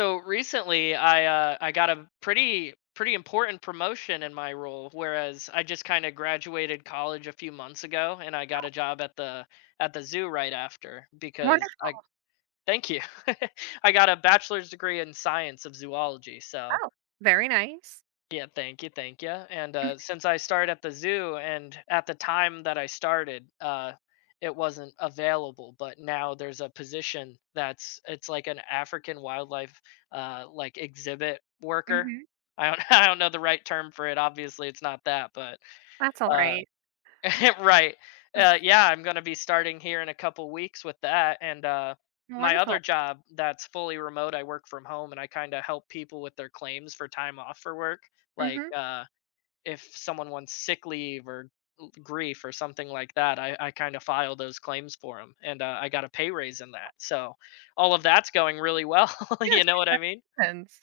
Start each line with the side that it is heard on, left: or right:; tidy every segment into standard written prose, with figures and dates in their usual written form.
left: So recently, I got a pretty important promotion in my role. Whereas I just kind of graduated college a few months ago, and I got a job at the zoo right after because
right: Wonderful.
left: I. Thank you. I got a bachelor's degree in science of zoology, so
right: Oh, very nice.
left: yeah, thank you, thank you. And since I started at the zoo, and at the time that I started, it wasn't available. But now there's a position that's it's like an African wildlife, like, exhibit worker.
right: Mhm.
left: I don't. I don't know the right term for it. Obviously, it's not that, but.
right: That's all
left: Uh,
right: right.
left: Right. Yeah, I'm gonna be starting here in a couple weeks with that, and my other
right: Wonderful.
left: job that's fully remote. I work from home, and I kind of help people with their claims for time off for work, like,
right: Mhm.
left: If someone wants sick leave or grief or something like that, I kind of file those claims for them, and I got a pay raise in that. So all of that's going really well. You
right: Yes,
left: know what I mean?
right: cons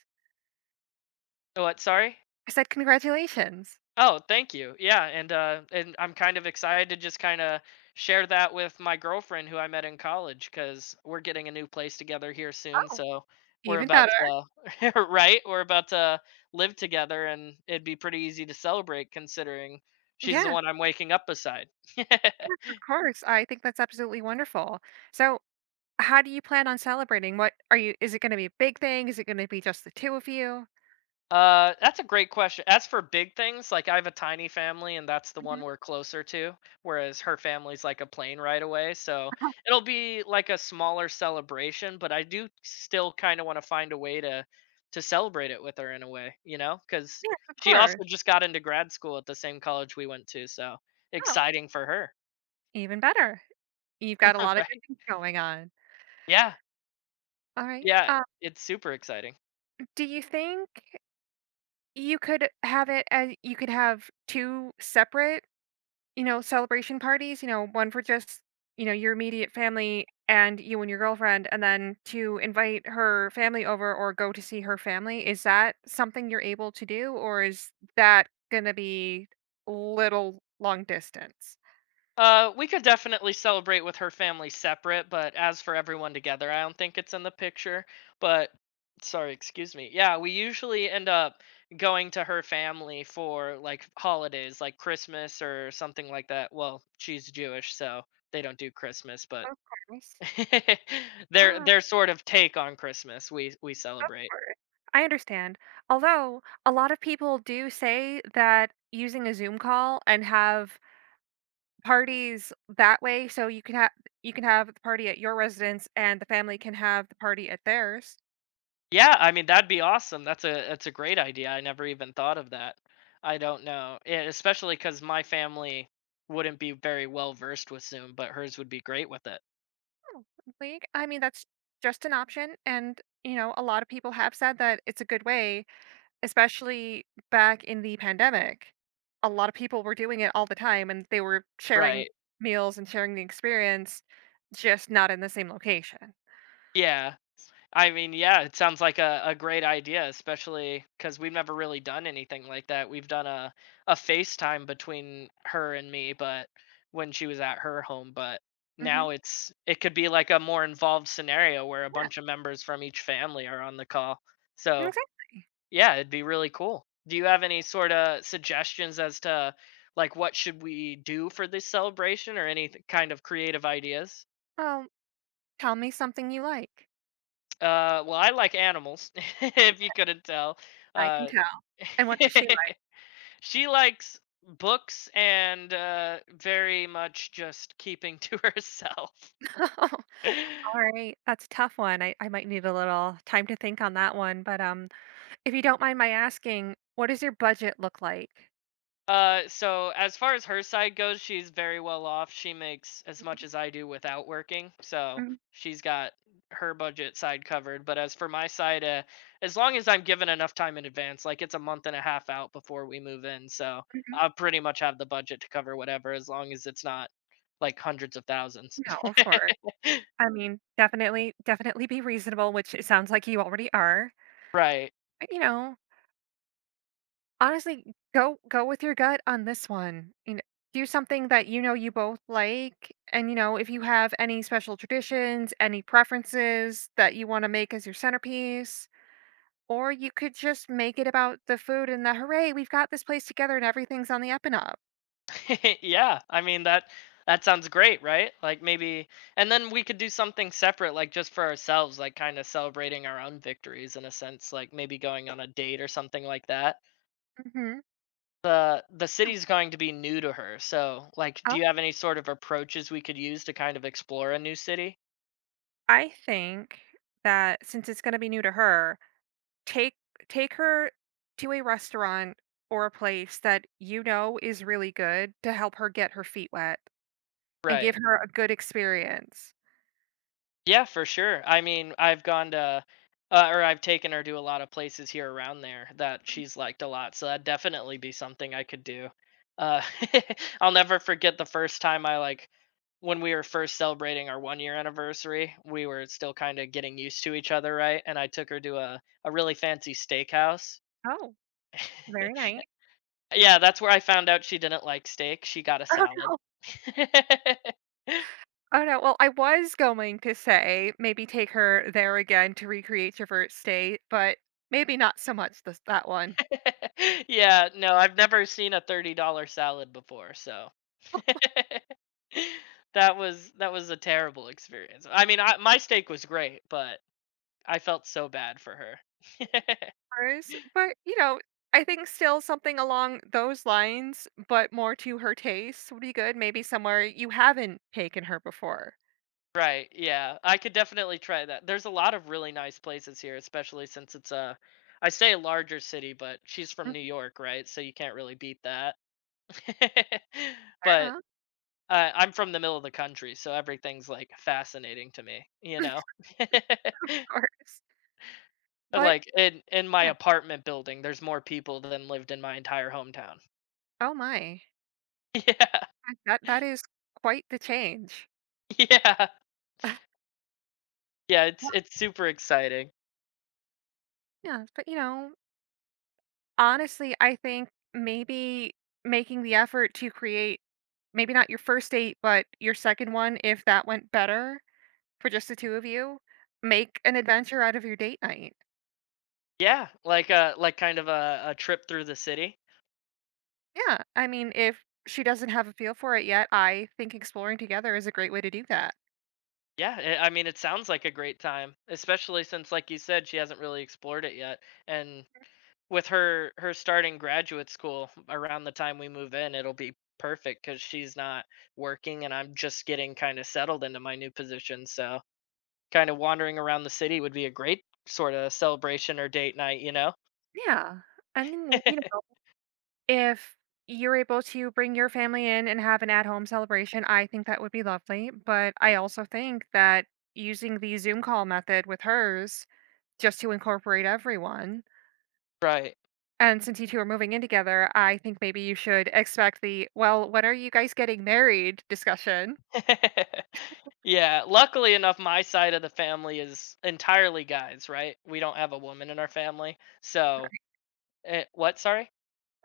left: What? Sorry.
right: I said congratulations.
left: Oh, thank you. Yeah, and and I'm kind of excited to just kind of share that with my girlfriend who I met in college cuz we're getting a new place together here soon,
right: Oh,
left: so we're
right: even
left: about
right: better.
left: to. Right, we're about to live together, and it'd be pretty easy to celebrate considering she's the
right: Yeah.
left: one I'm waking up beside.
right: Yes, of course. I think that's absolutely wonderful. So, how do you plan on celebrating? What are you is it gonna be a big thing? Is it gonna be just the 2 of you?
left: That's a great question. As for big things, like, I have a tiny family, and that's the one
right: Mhm. Oh,
left: we're closer to, whereas her family's like a plane right away. So it'll be like a smaller celebration, but I do still kind of want to find a way to celebrate it with her in a way, you know, because
right: yes, of
left: she
right: course.
left: also just got into grad school at the same college we went to. So
right: Oh,
left: exciting for her.
right: even better. You've got a lot of good
left: Right?
right: things going on.
left: Yeah,
right: All right.
left: yeah, it's super exciting.
right: Do you think you could have it as you could have 2 separate, celebration parties? One for just, your immediate family and you and your girlfriend, and then to invite her family over or go to see her family. Is that something you're able to do, or is that going to be little long distance?
left: We could definitely celebrate with her family separate, but as for everyone together, I don't think it's in the picture. But sorry, excuse me. Yeah, we usually end up going to her family for like holidays, like Christmas or something like that. Well, she's Jewish, so they don't do Christmas, but.
right: Of course.
left: Their
right: Ah, of
left: sort of take on Christmas, we celebrate.
right: course. I understand. Although a lot of people do say that using a Zoom call and have parties that way, so you can have the party at your residence and the family can have the party at theirs.
left: Yeah, I mean, that'd be awesome. That's a great idea. I never even thought of that. I don't know. Yeah, especially because my family wouldn't be very well versed with Zoom, but hers would be great with it.
right: Oh, like, I mean that's just an option, and you know, a lot of people have said that it's a good way. Especially back in the pandemic, a lot of people were doing it all the time, and they were sharing
left: Right.
right: meals and sharing the experience, just not in the same location.
left: Yeah. I mean, yeah, it sounds like a great idea, especially because we've never really done anything like that. We've done a FaceTime between her and me, but when she was at her home. But
right: Mhm.
left: now it could be like a more involved scenario where a bunch of members from each family are on the call. So.
right: Exactly.
left: Yeah, it'd be really cool. Do you have any sort of suggestions as to like what should we do for this celebration or kind of creative ideas?
right: "Well, tell me something you like."
left: Well, I like animals, if you couldn't tell.
right: "I can
left: Uh,
right: tell." "And what does she like?"
left: she likes books and, very much just keeping to herself.
right: All right, that's a tough one. I might need a little time to think on that one, but if you don't mind my asking, what does your budget look like?
left: So as far as her side goes, she's very well off. She makes as much
right: Mhm,
left: as I do without working, so
right: mhm,
left: she's got her budget side covered. But as for my side, as long as I'm given enough time in advance, like it's a month and a half out before we move in, so
right: mhm.
left: I pretty much have the budget to cover whatever, as long as it's not like hundreds of thousands.
right: No, of course. I mean, definitely, definitely be reasonable, which it sounds like you already are.
left: Right.
right: But, you know, honestly, go with your gut on this one. You know, do something that you know you both like, and you know, if you have any special traditions, any preferences that you want to make as your centerpiece. Or you could just make it about the food and the hooray, we've got this place together and everything's on the up and up.
left: Yeah, I mean, that sounds great, right? Like, maybe. And then we could do something separate, like just for ourselves, like kind of celebrating our own victories in a sense, like maybe going on a date or something like that.
right: Mhm.
left: The city's going to be new to her. So, like, do
right: Oh,
left: you have any sort of approaches we could use to kind of explore a new city?
right: I think that since it's going to be new to her, take take her to a restaurant or a place that you know is really good to help her get her feet wet and
left: Right.
right: give her a good experience.
left: Yeah, for sure. I mean, I've gone to, or I've taken her to a lot of places here around there that
right: Mm.
left: she's liked a lot. So that'd definitely be something I could do. Uh, I'll never forget the first time I, like, when we were first celebrating our 1-year anniversary. We were still kind of getting used to each other, right? And I took her to a really fancy steakhouse.
right: Oh, very nice.
left: Yeah, that's where I found out she didn't like steak. She got a
right: Oh
left: salad.
right: no. Oh no. Well, I was going to say maybe take her there again to recreate your first date, but maybe not so much this that one.
left: Yeah, no, I've never seen a $30 salad before, so that was a terrible experience. I mean, my steak was great, but I felt so bad for her.
right: Course, but you know, I think still something along those lines, but more to her taste would be good. Maybe somewhere you haven't taken her before.
left: Right, yeah. I could definitely try that. There's a lot of really nice places here, especially since it's a, I say a larger city, but she's from
right: Mm.
left: New York, right? So you can't really beat that.
right: Fair
left: But
right: enough,
left: I'm from the middle of the country, so everything's like fascinating to me, you
right: of
left: know?
right: course. But
left: Like, in my
right: yeah,
left: apartment building, there's more people than lived in my entire hometown.
right: oh my,
left: Yeah.
right: that is quite the change.
left: Yeah. Yeah, it's
right: Yeah.
left: it's super exciting.
right: Yeah, but you know, honestly, I think maybe making the effort to create maybe not your first date, but your second one, if that went better, for just the two of you, make an adventure out of your date night.
left: Yeah, like, kind of a trip through the city.
right: Yeah, I mean, if she doesn't have a feel for it yet, I think exploring together is a great way to do that.
left: Yeah, I mean it sounds like a great time, especially since like you said she hasn't really explored it yet, and with her starting graduate school around the time we move in, it'll be perfect cuz she's not working and I'm just getting kind of settled into my new position, so kinda wandering around the city would be a great sorta celebration or date night, you know?
right: Yeah. And then, you know, if you're able to bring your family in and have an at home celebration, I think that would be lovely. But I also think that using the Zoom call method with hers just to incorporate everyone.
left: Right.
right: And since you two are moving in together, I think maybe you should expect the, well, when are you guys getting married discussion?
left: Yeah, luckily enough, my side of the family is entirely guys, right? We don't have a woman in our family,
right: All
left: so.
right: right.
left: Eh, what, sorry?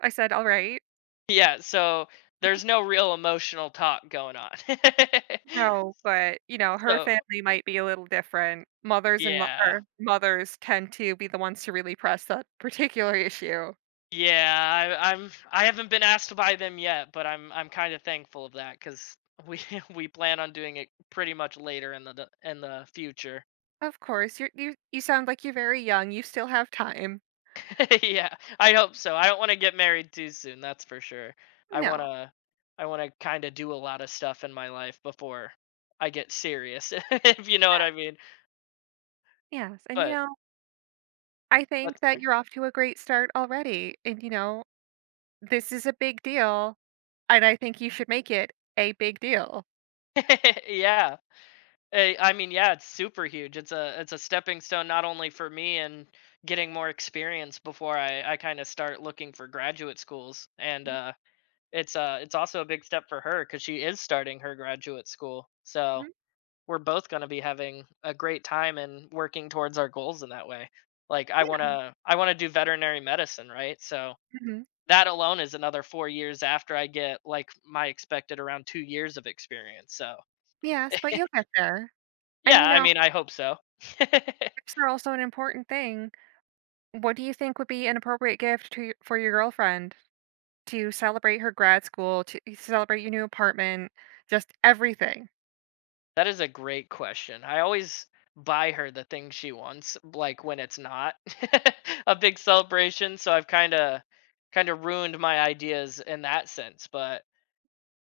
right: I said, all right.
left: Yeah, so there's no real emotional talk going on.
right: No, but, you know, her
left: So,
right: family might be a little different. Mothers and mo
left: yeah.
right: or mothers tend to be the ones to really press that particular issue.
left: Yeah, I, I'm. I haven't been asked to buy them yet, but I'm kind of thankful of that because we we plan on doing it pretty much later in the future.
right: Of course, you're you sound like you're very young, you still have time.
left: Yeah, I hope so. I don't want to get married too soon. That's for sure. I
right: No,
left: wanna. I wanna kind of do a lot of stuff in my life before I get serious, if you know what
right: that
left: I mean.
right: yes, and, you
left: But
right: know, I think
left: what's.
right: that you're off to a great start already, and, you know, this is a big deal, and I think you should make it a big deal.
left: Yeah. Eh, I mean, yeah, it's super huge. It's a stepping stone not only for me and getting more experience before I kind of start looking for graduate schools, and it's also a big step for her because she is starting her graduate school. So
right: Mhm,
left: we're both going to be having a great time and working towards our goals in that way. Like, I want to do veterinary medicine, right? So
right: mhm.
left: that alone is another 4 years after I get like my expected around 2 years of experience. So
right: Yes, but you'll get there, and,
left: yeah,
right: you
left: I
right: know,
left: mean, I hope so.
right: tips are also an important thing. What do you think would be an appropriate gift to for your girlfriend to celebrate her grad school, to celebrate your new apartment, just everything?
left: That is a great question. I always buy her the thing she wants, like when it's not a big celebration. So I've kind of ruined my ideas in that sense. But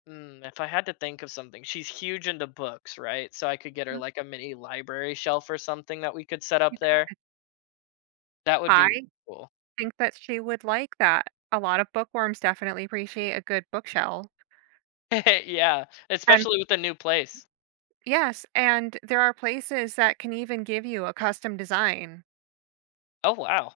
left: if I had to think of something, she's huge into books, right? So I could get her
right: Mhm,
left: like a mini library shelf or something that we could set
right: you
left: up there.
right: c
left: That would be really
right: I
left: cool.
right: think that she would like that. A lot of bookworms definitely appreciate a good bookshelf,
left: Yeah,
right: and
left: especially with the new place.
right: yes, and there are places that can even give you a custom design.
left: Oh wow.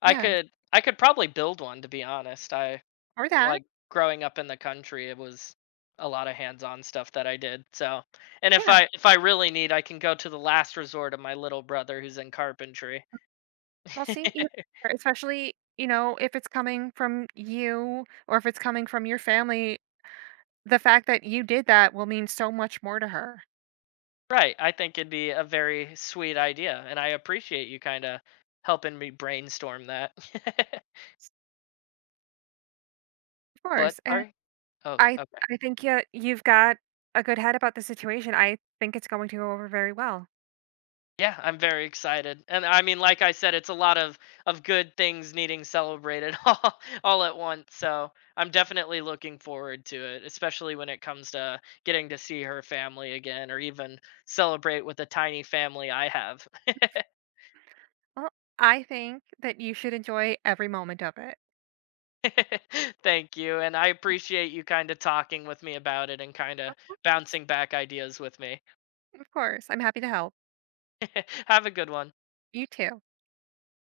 right: Yes,
left: I could probably build one, to be honest. I
right: or that.
left: like growing up in the country, it was a lot of hands-on stuff that I did. So, and
right: Yeah.
left: if I really need, I can go to the last resort of my little brother who's in carpentry.
right: Well, see, you especially, you know, if it's coming from you or if it's coming from your family, the fact that you did that will mean so much more to her.
left: Right. I think it'd be a very sweet idea, and I appreciate you kind of helping me brainstorm that. What?
right: Course, and
left: Sorry. Oh,
right: I
left: okay.
right: I think yeah, you've got a good head about the situation. I think it's going to go over very well.
left: Yeah, I'm very excited. And I mean, like I said, it's a lot of good things needing celebrated all at once. So, I'm definitely looking forward to it, especially when it comes to getting to see her family again or even celebrate with the tiny family I have.
right: Well, I think that you should enjoy every moment of it.
left: Thank you, and I appreciate you kind of talking with me about it and kind of
right: Of course.
left: bouncing back ideas with me.
right: Of course. I'm happy to help.
left: Have a good one.
right: You too.